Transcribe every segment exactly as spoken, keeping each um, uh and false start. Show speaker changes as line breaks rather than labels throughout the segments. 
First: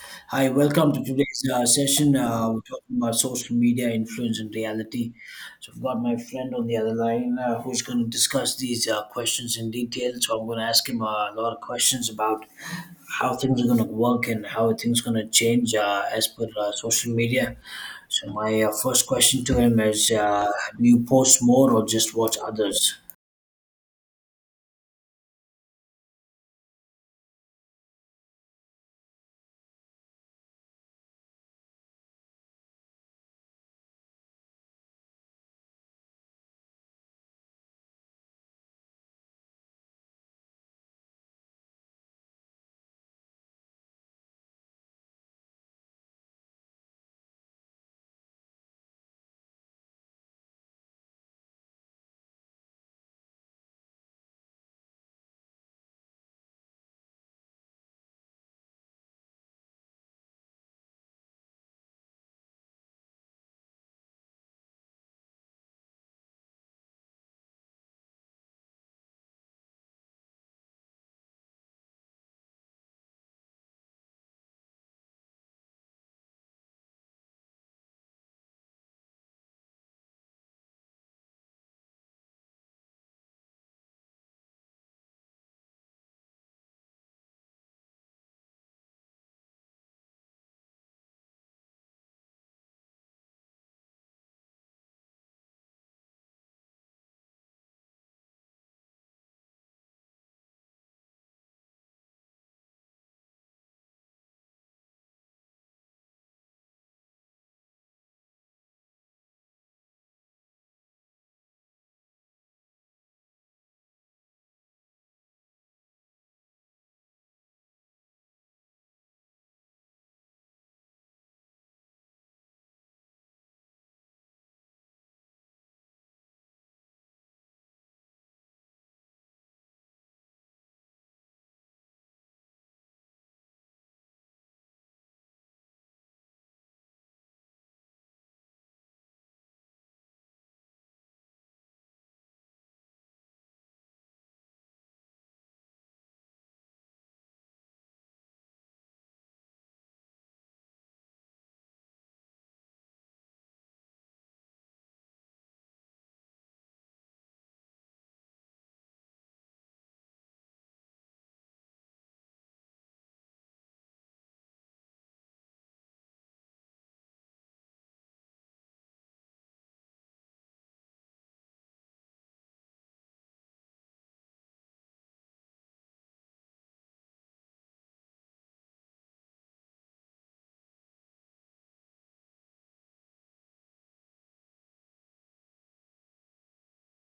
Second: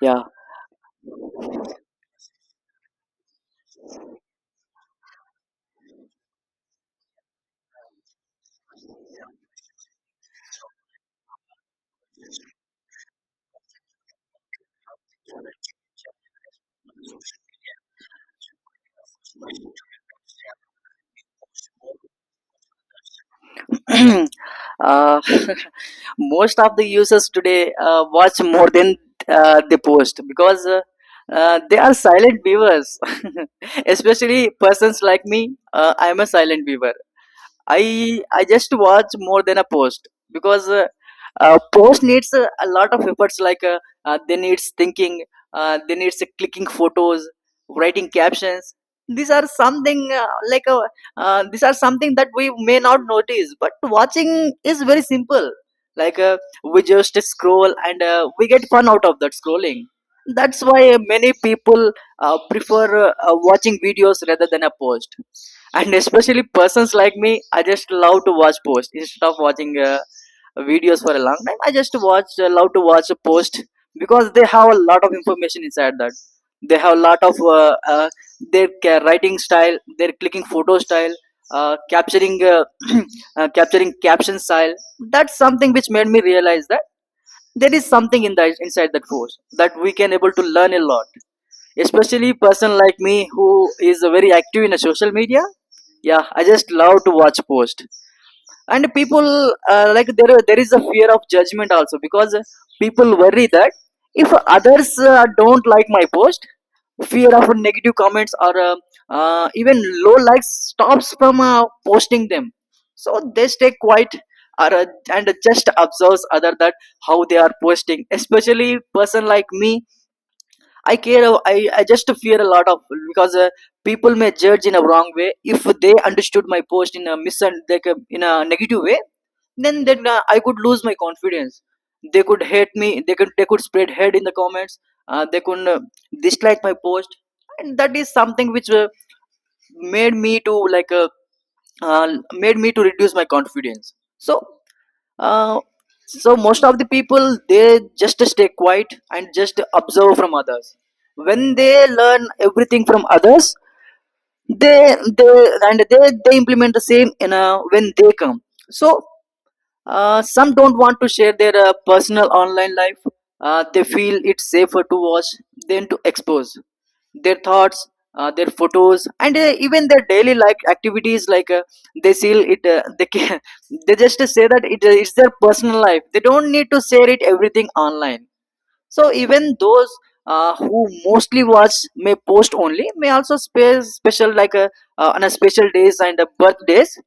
Yeah.
Hi, welcome to today's uh, session. Uh, we're talking about social media influence and reality. So, I've got my friend on the other line uh, who's going to discuss these uh, questions in detail. So, I'm going to ask him uh, a lot of questions about how things are going to work and how things going to change uh, as per uh, social media. So, my uh, first question to him is uh, do you post more or just watch others?
uh, Most of the users today uh, watch more than uh, they post because uh, uh, they are silent viewers. Especially persons like me, uh, I am a silent viewer. I I just watch more than a post because uh, uh, post needs uh, a lot of efforts like uh, uh, they needs thinking, uh, they needs uh, clicking photos, writing captions. These are something uh, like uh, uh, these are something that we may not notice, but watching is very simple. like uh, we just scroll and uh, we get fun out of that scrolling. That's why uh, many people uh, prefer uh, uh, watching videos rather than a post. And especially persons like me, I just love to watch posts instead of watching uh, videos for a long time. I just watch, love to watch a post, because they have a lot of information inside that. They have a lot of uh, uh, their ca- writing style, their clicking photo style, uh, capturing uh, uh, capturing caption style. That's something which made me realize that there is something in that, inside that post, that we can able to learn a lot. Especially person like me who is very active in a social media. Yeah, I just love to watch post. And people, uh, like there there is a fear of judgment also, because people worry that if others uh, don't like my post, fear of negative comments, or uh, uh, even low likes stops from uh, posting them, so they stay quiet or, uh, and just observes other that how they are posting. Especially person like me, i care i, I just fear a lot of, because uh, people may judge in a wrong way. If they understood my post in a mis- in a negative way, then then uh, I could lose my confidence. They could hate me. They could they could spread hate in the comments. Uh, they could uh, dislike my post. And that is something which uh, made me to like uh, uh, made me to reduce my confidence. So uh, so most of the people, they just stay quiet and just observe from others. When they learn everything from others, they they and they they implement the same in a, when they come. So uh, some don't want to share their uh, personal online life. Uh, they feel it's safer to watch than to expose their thoughts, uh, their photos, and uh, even their daily like activities. Like uh, they feel it, uh, they can, they just say that it, uh, it's their personal life. They don't need to share it everything online. So even those uh, who mostly watch may post only may also spare special like uh, uh, on a special days and uh, birthdays.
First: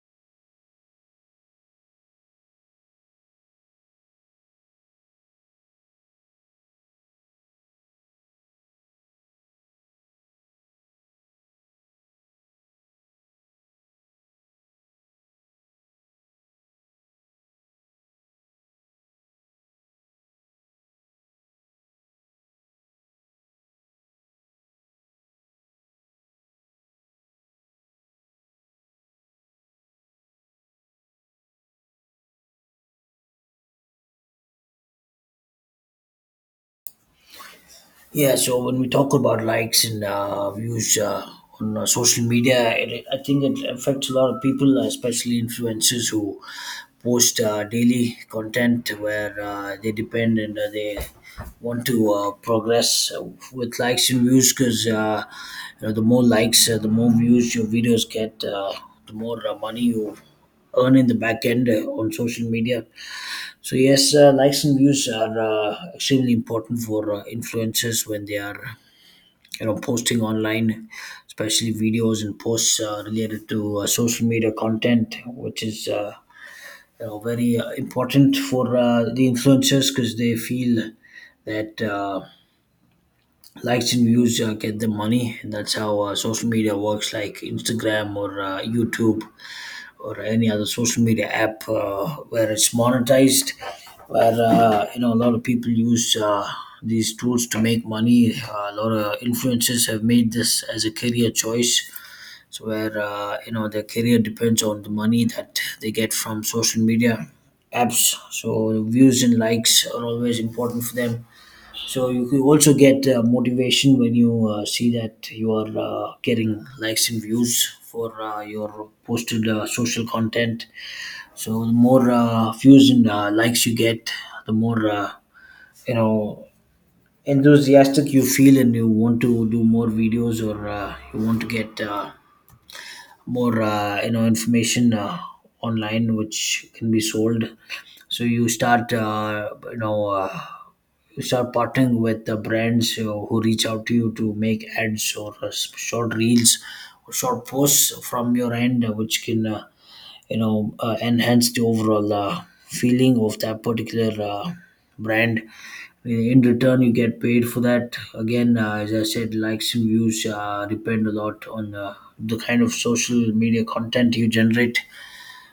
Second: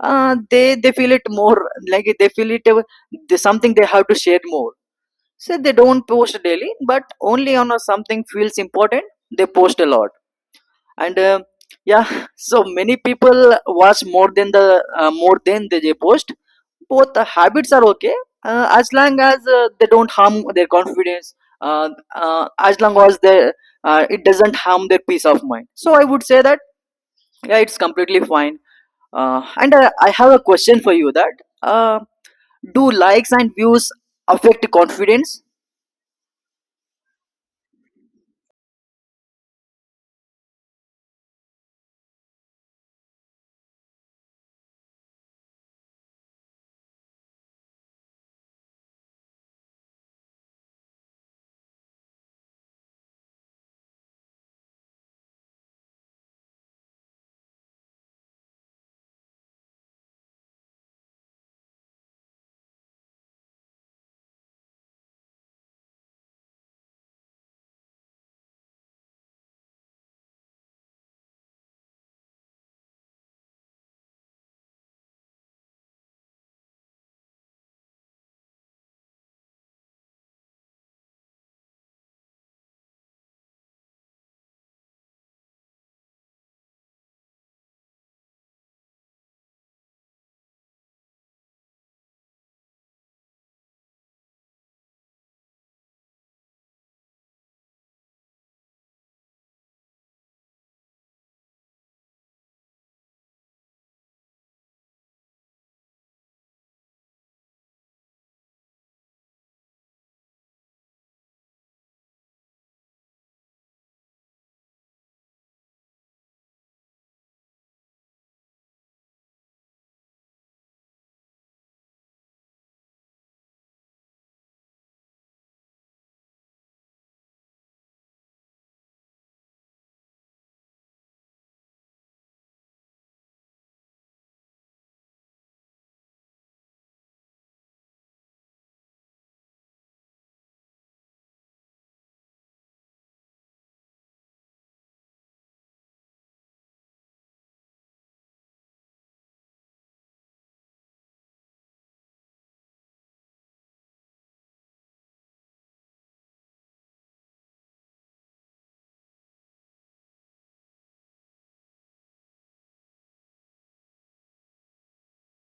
Uh, they they feel it more, like they feel it, uh, they, something they have to share more. So they don't post daily, but only on a something feels important, they post a lot. And uh, yeah, so many people watch more than the uh, more than they they post. Both the habits are okay, uh, as long as uh, they don't harm their confidence, uh, uh, as long as they, uh, it doesn't harm their peace of mind. So I would say that yeah, it's completely fine. Uh, and uh, I have a question for you, that uh, do likes and views affect confidence?
Yeah, so when we talk about likes and uh, views uh, on uh, social media, it, I think it affects a lot of people, uh, especially influencers who post uh, daily content where uh, they depend and uh, they want to uh, progress with likes and views because uh, you know the more likes, uh, the more views your videos get, uh, the more uh, money you earn in the back end uh, on social media. So yes, uh, likes and views are uh, extremely important for uh, influencers when they are, you know, posting online, especially videos and posts uh, related to uh, social media content, which is, uh, you know, very uh, important for uh, the influencers because they feel that uh, likes and views uh, get them money, and that's how uh, social media works, like Instagram or uh, YouTube or any other social media app uh, where it's monetized, where uh, you know a lot of people use uh, these tools to make money. Uh, a lot of influencers have made this as a career choice, so where uh, you know their career depends on the money that they get from social media apps. So views and likes are always important for them, so you can also get uh, motivation when you uh, see that you are uh, getting likes and views for uh, your posted uh, social content. So the more uh, views and uh, likes you get, the more uh, you know enthusiastic you feel, and you want to do more videos or uh, you want to get uh, more uh, you know information uh, online, which can be sold. So you start uh, you know. Uh, you start partnering with the brands, you know, who reach out to you to make ads or uh, s- short reels or short posts from your end, uh, which can uh, you know uh, enhance the overall uh, feeling of that particular uh, brand. In return, you get paid for that. Again, uh, as I said, likes and views uh, depend a lot on uh, the kind of social media content you generate,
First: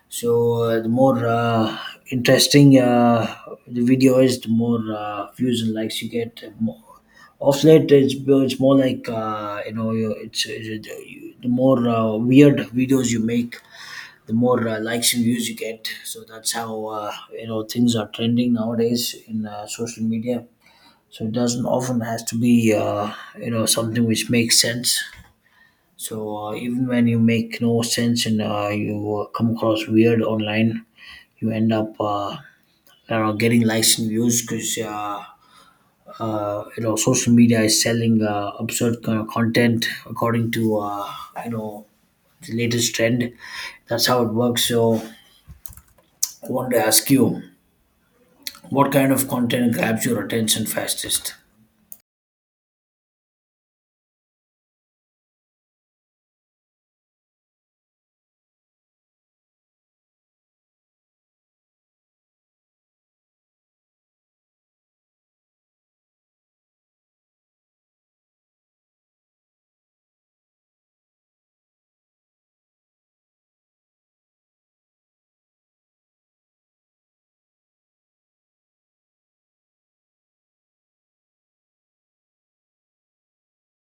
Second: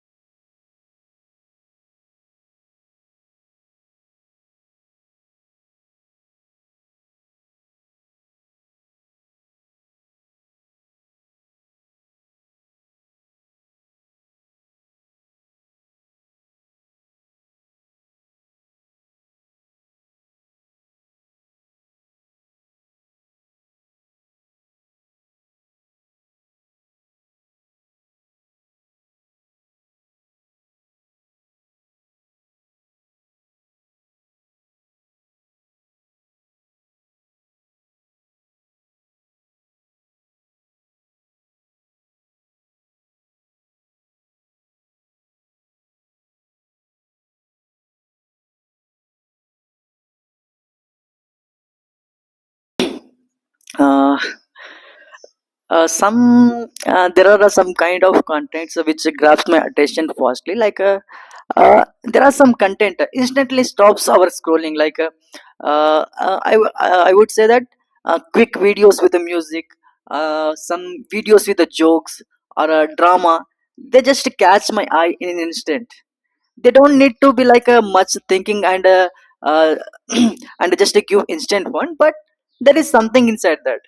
so uh, the more uh, interesting uh, the video is, the more uh, views and likes you get. More. Of late, it's it's more like uh, you know, you- it's, it's the more uh, weird videos you make, the more uh, likes and views you get. So that's how uh, you know things are trending nowadays in uh, social media. So it doesn't often has to be uh, you know something which makes sense. So uh, even when you make no sense and uh, you uh, come across weird online, you end up uh, you know getting likes and views because uh, uh, you know social media is selling uh, absurd kind of content according to uh, you know the latest trend. That's how it works. So I want to ask you, what kind of content grabs your attention fastest?
Uh, uh, some uh, There are some kind of contents which grabs my attention firstly. Like uh, uh, there are some content uh, instantly stops our scrolling. like uh, uh, I, w- uh, I would say that uh, quick videos with the music, uh, some videos with the jokes or a drama, they just catch my eye in an instant. They don't need to be like a much thinking and uh, uh, and just a give instant one, but there is something inside that.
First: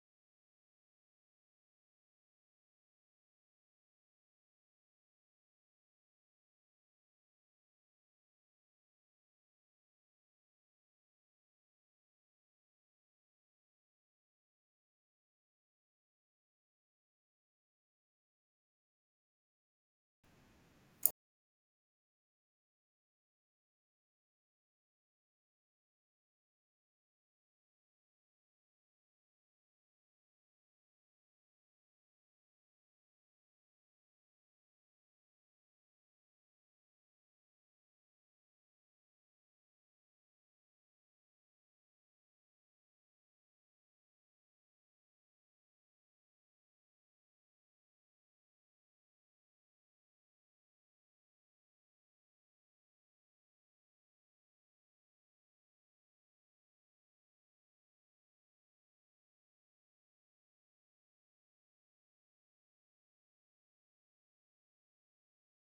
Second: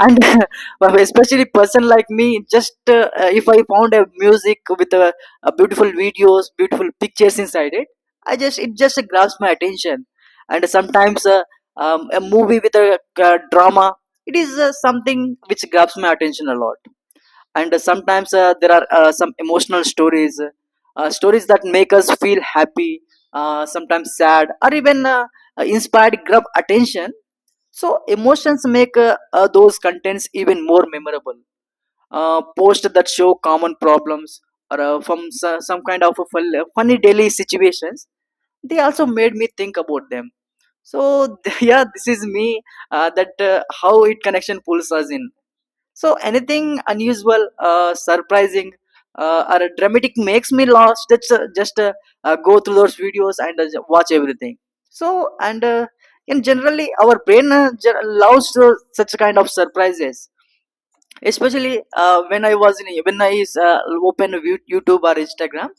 And well, especially person like me just uh, if I found a music with a, a beautiful videos, beautiful pictures inside it, I just it just grabs my attention. And sometimes uh, um, a movie with a uh, drama, it is uh, something which grabs my attention a lot. And uh, sometimes uh, there are uh, some emotional stories, uh, stories that make us feel happy, uh, sometimes sad, or even uh, inspired grab attention. So emotions make uh, uh, those contents even more memorable. Uh, posts that show common problems or uh, from so- some kind of a fun- uh, funny daily situations, they also made me think about them. So yeah, this is me. Uh, that uh, how it connection pulls us in. So anything unusual, uh, surprising, uh, or dramatic makes me lost. That's uh, just uh, uh, go through those videos and uh, watch everything. So, and uh, and generally our brain uh, ge- loves uh, such kind of surprises. Especially uh, when I was in, when I uh, open Yu- YouTube or Instagram,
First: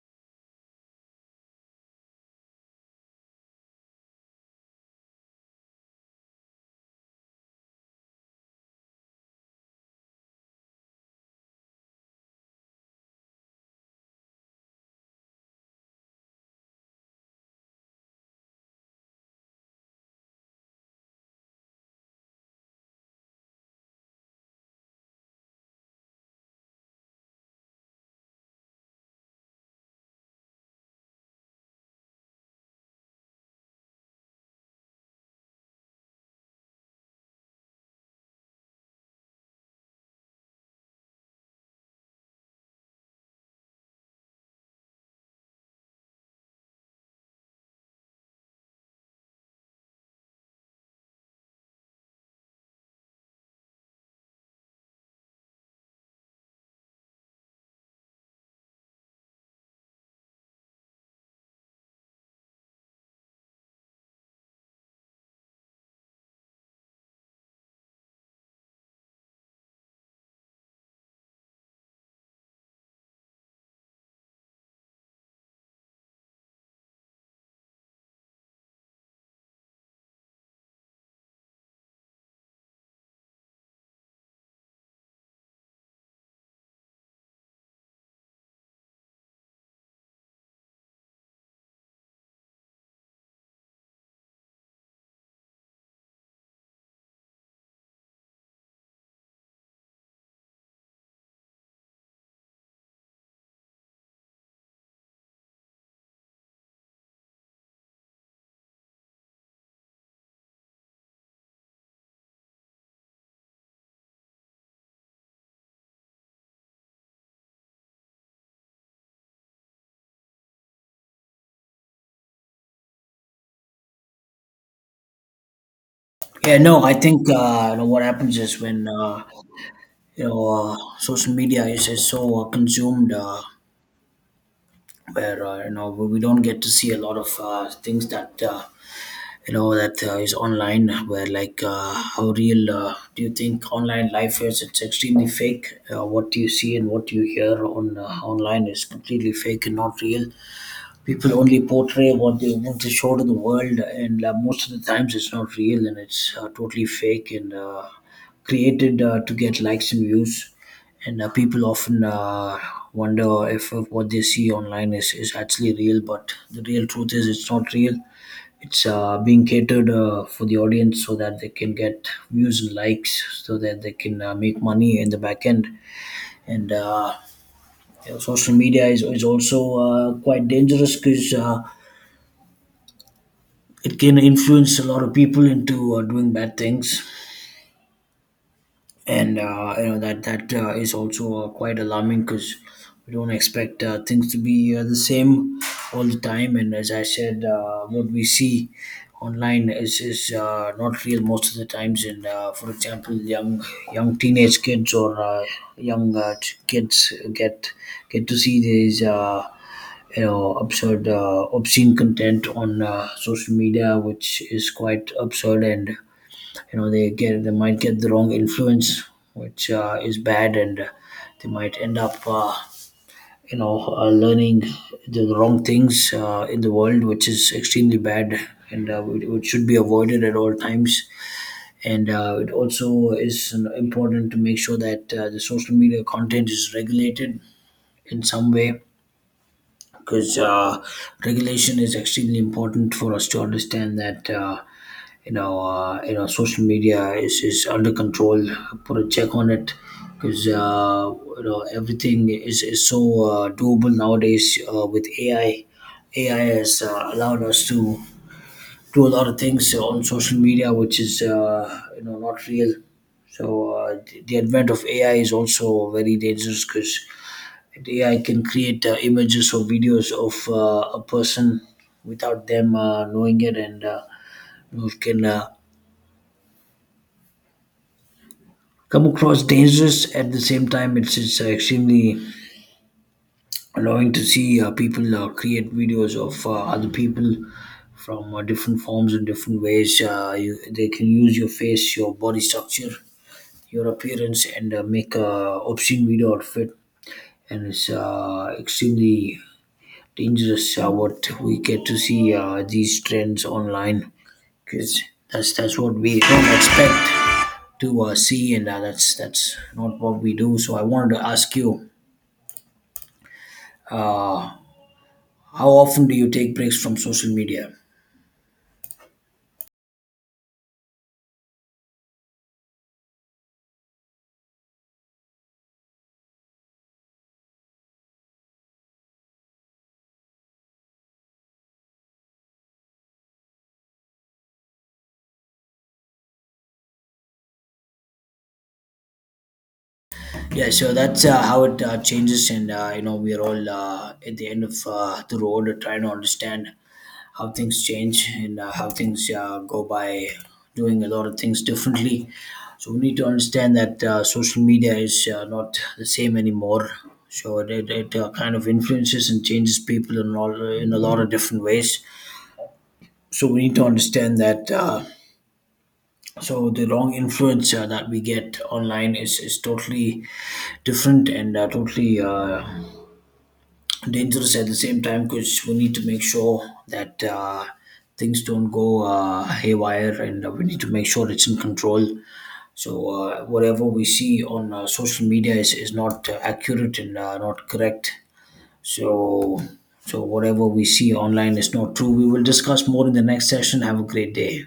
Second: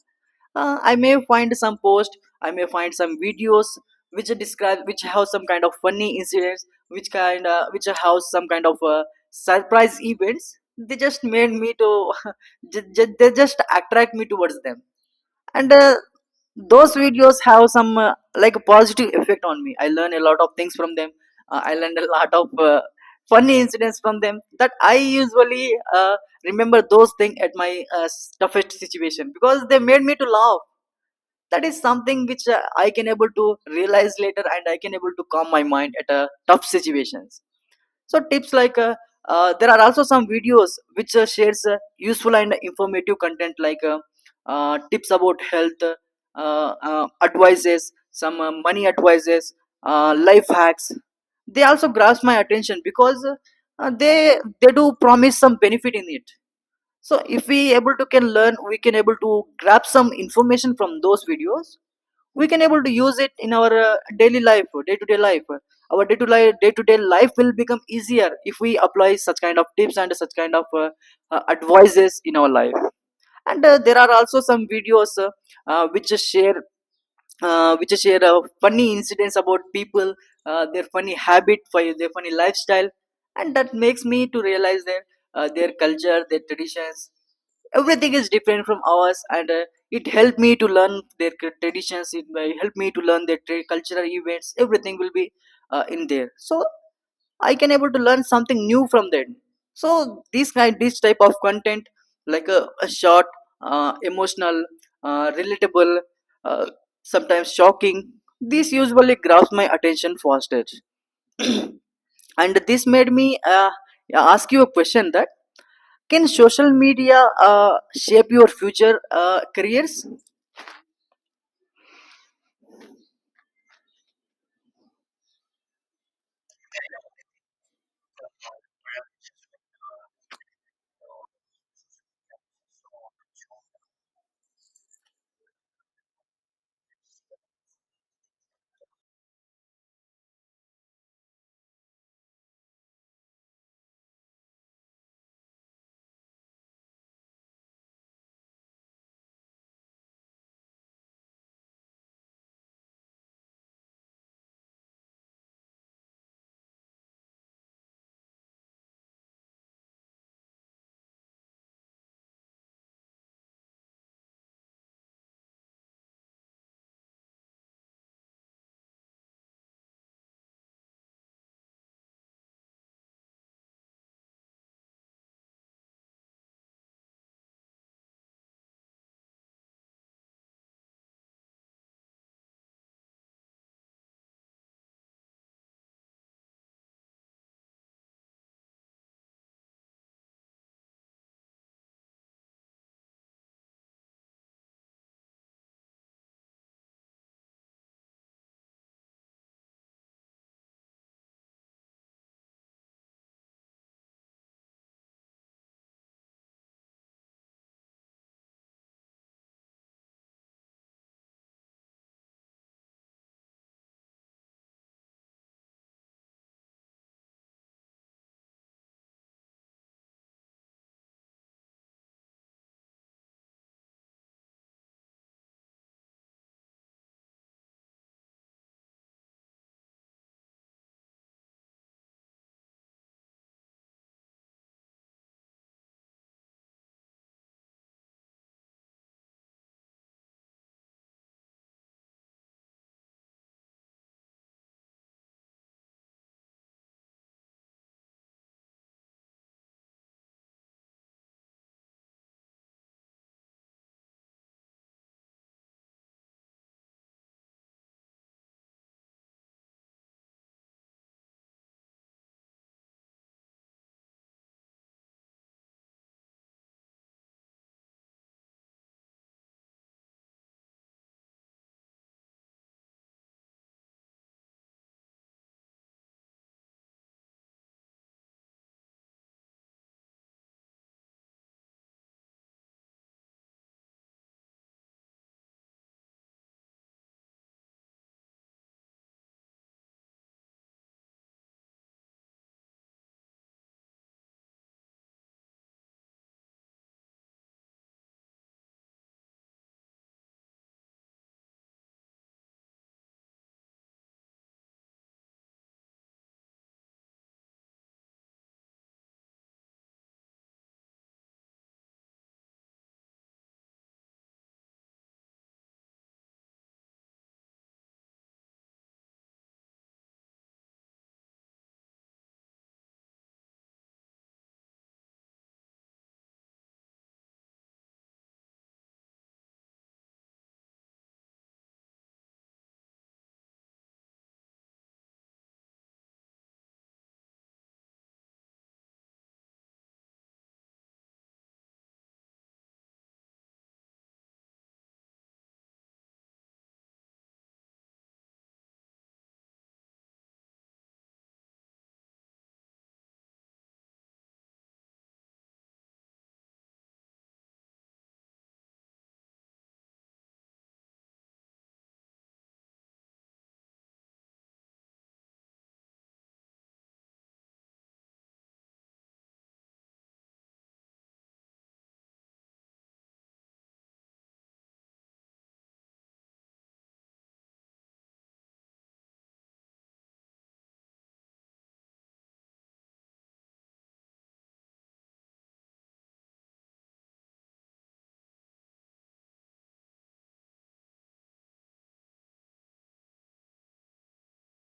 uh, I may find some post, I may find some videos which describe, which have some kind of funny incidents, which kind uh, which have some kind of uh, surprise events. They just made me to ju- ju- they just attract me towards them. And uh, those videos have some, uh, like positive effect on me. I learn a lot of things from them. uh, I learn a lot of uh, funny incidents from them that I usually uh, remember those things at my uh, toughest situation, because they made me to laugh. That is something which uh, I can able to realize later, and I can able to calm my mind at uh, tough situations. So tips like uh, uh, there are also some videos which uh, shares uh, useful and informative content, like uh, uh, tips about health, uh, uh, advices, some uh, money advices, uh, life hacks. They also grasp my attention because uh, they they do promise some benefit in it. So if we able to can learn, we can able to grab some information from those videos. We can able to use it in our uh, daily life, day to day life. Our day to day, day to day life will become easier if we apply such kind of tips and such kind of uh, uh, advices in our life. And uh, there are also some videos uh, uh, which share uh, which share uh, funny incidents about people, uh, their funny habit fi- their funny lifestyle. And that makes me to realize their uh, their culture, their traditions, everything is different from ours. And uh, it helped me to learn their cul- traditions, it may help me to learn their tra- cultural events. Everything will be uh, in there, so I can able to learn something new from them. So this kind this type of content, like a, a short, uh, emotional, uh, relatable, uh, sometimes shocking, this usually grabs my attention faster. And this made me uh, ask you a question, that can social media uh, shape your future uh, careers?
Yeah, no, I think uh, you know what happens is when uh, you know uh, social media is, is so uh, consumed. Uh, where uh, you know we we don't get to see a lot of uh, things that uh, you know that uh, is online, where like uh, how real uh, do you think online life is. It's extremely fake. Uh, what do you see and what you hear on uh, online is completely fake and not real. People only portray what they want to show to the world, and uh, most of the times it's not real, and it's uh, totally fake and uh, created uh, to get likes and views. And uh, people often uh, wonder if, if what they see online is, is actually real, but the real truth is it's not real. It's uh, being catered uh, for the audience so that they can get views and likes, so that they can uh, make money in the back end. And uh, you know, social media is, is also uh, quite dangerous because uh, it can influence a lot of people into uh, doing bad things, and uh, you know that that uh, is also uh, quite alarming, because we don't expect uh, things to be uh, the same all the time, and as I said, uh, what we see online is is uh, not real most of the times. And uh, for example, young young teenage kids or uh, young uh, ch- kids get get to see these uh, you know absurd uh, obscene content on uh, social media, which is quite absurd, and you know they get, they might get the wrong influence, which uh, is bad. And uh, they might end up uh, you know uh, learning the wrong things uh, in the world, which is extremely bad, and uh, it it should be avoided at all times. And uh, it also is important to make sure that uh, the social media content is regulated in some way, because uh, regulation is extremely important for us to understand that uh, you know uh, you know social media is, is under control, put a check on it, because uh, you know everything is, is so uh, doable nowadays uh, with A I. A I has uh, allowed us to do a lot of things on social media which is uh, you know not real. So uh, the the advent of A I is also very dangerous, because A I can create uh, images or videos of uh, a person without them uh, knowing it, and uh, you know, it can uh, come across dangerous. At the same time, it's it's uh, extremely annoying to see uh, people uh, create videos of uh, other people from uh, different forms and different ways. Uh, you, they can use your face, your body structure, your appearance, and uh, make a obscene video out of it, and it's uh, extremely dangerous uh, what we get to see uh, these trends online, because that's that's what we don't expect to uh, see, and uh, that's that's not what we do. So I wanted to ask you, how often do you take breaks from social media? Yeah, so that's uh, how it uh, changes, and uh, you know, we are all uh, at the end of uh, the road, trying to understand how things change and uh, how things uh, go by, doing a lot of things differently. So we need to understand that uh, social media is uh, not the same anymore. So it, it, it uh, kind of influences and changes people in all in a lot of different ways. So we need to understand that. Uh, so the wrong influence uh, that we get online is, is totally different and uh, totally uh, dangerous at the same time, because we need to make sure that uh, things don't go uh, haywire, and uh, we need to make sure it's in control. So, uh, whatever we see on uh, social media is, is not uh, accurate and uh, not correct. So, so, whatever we see online is not true. We will discuss more in the next session. Have a great day.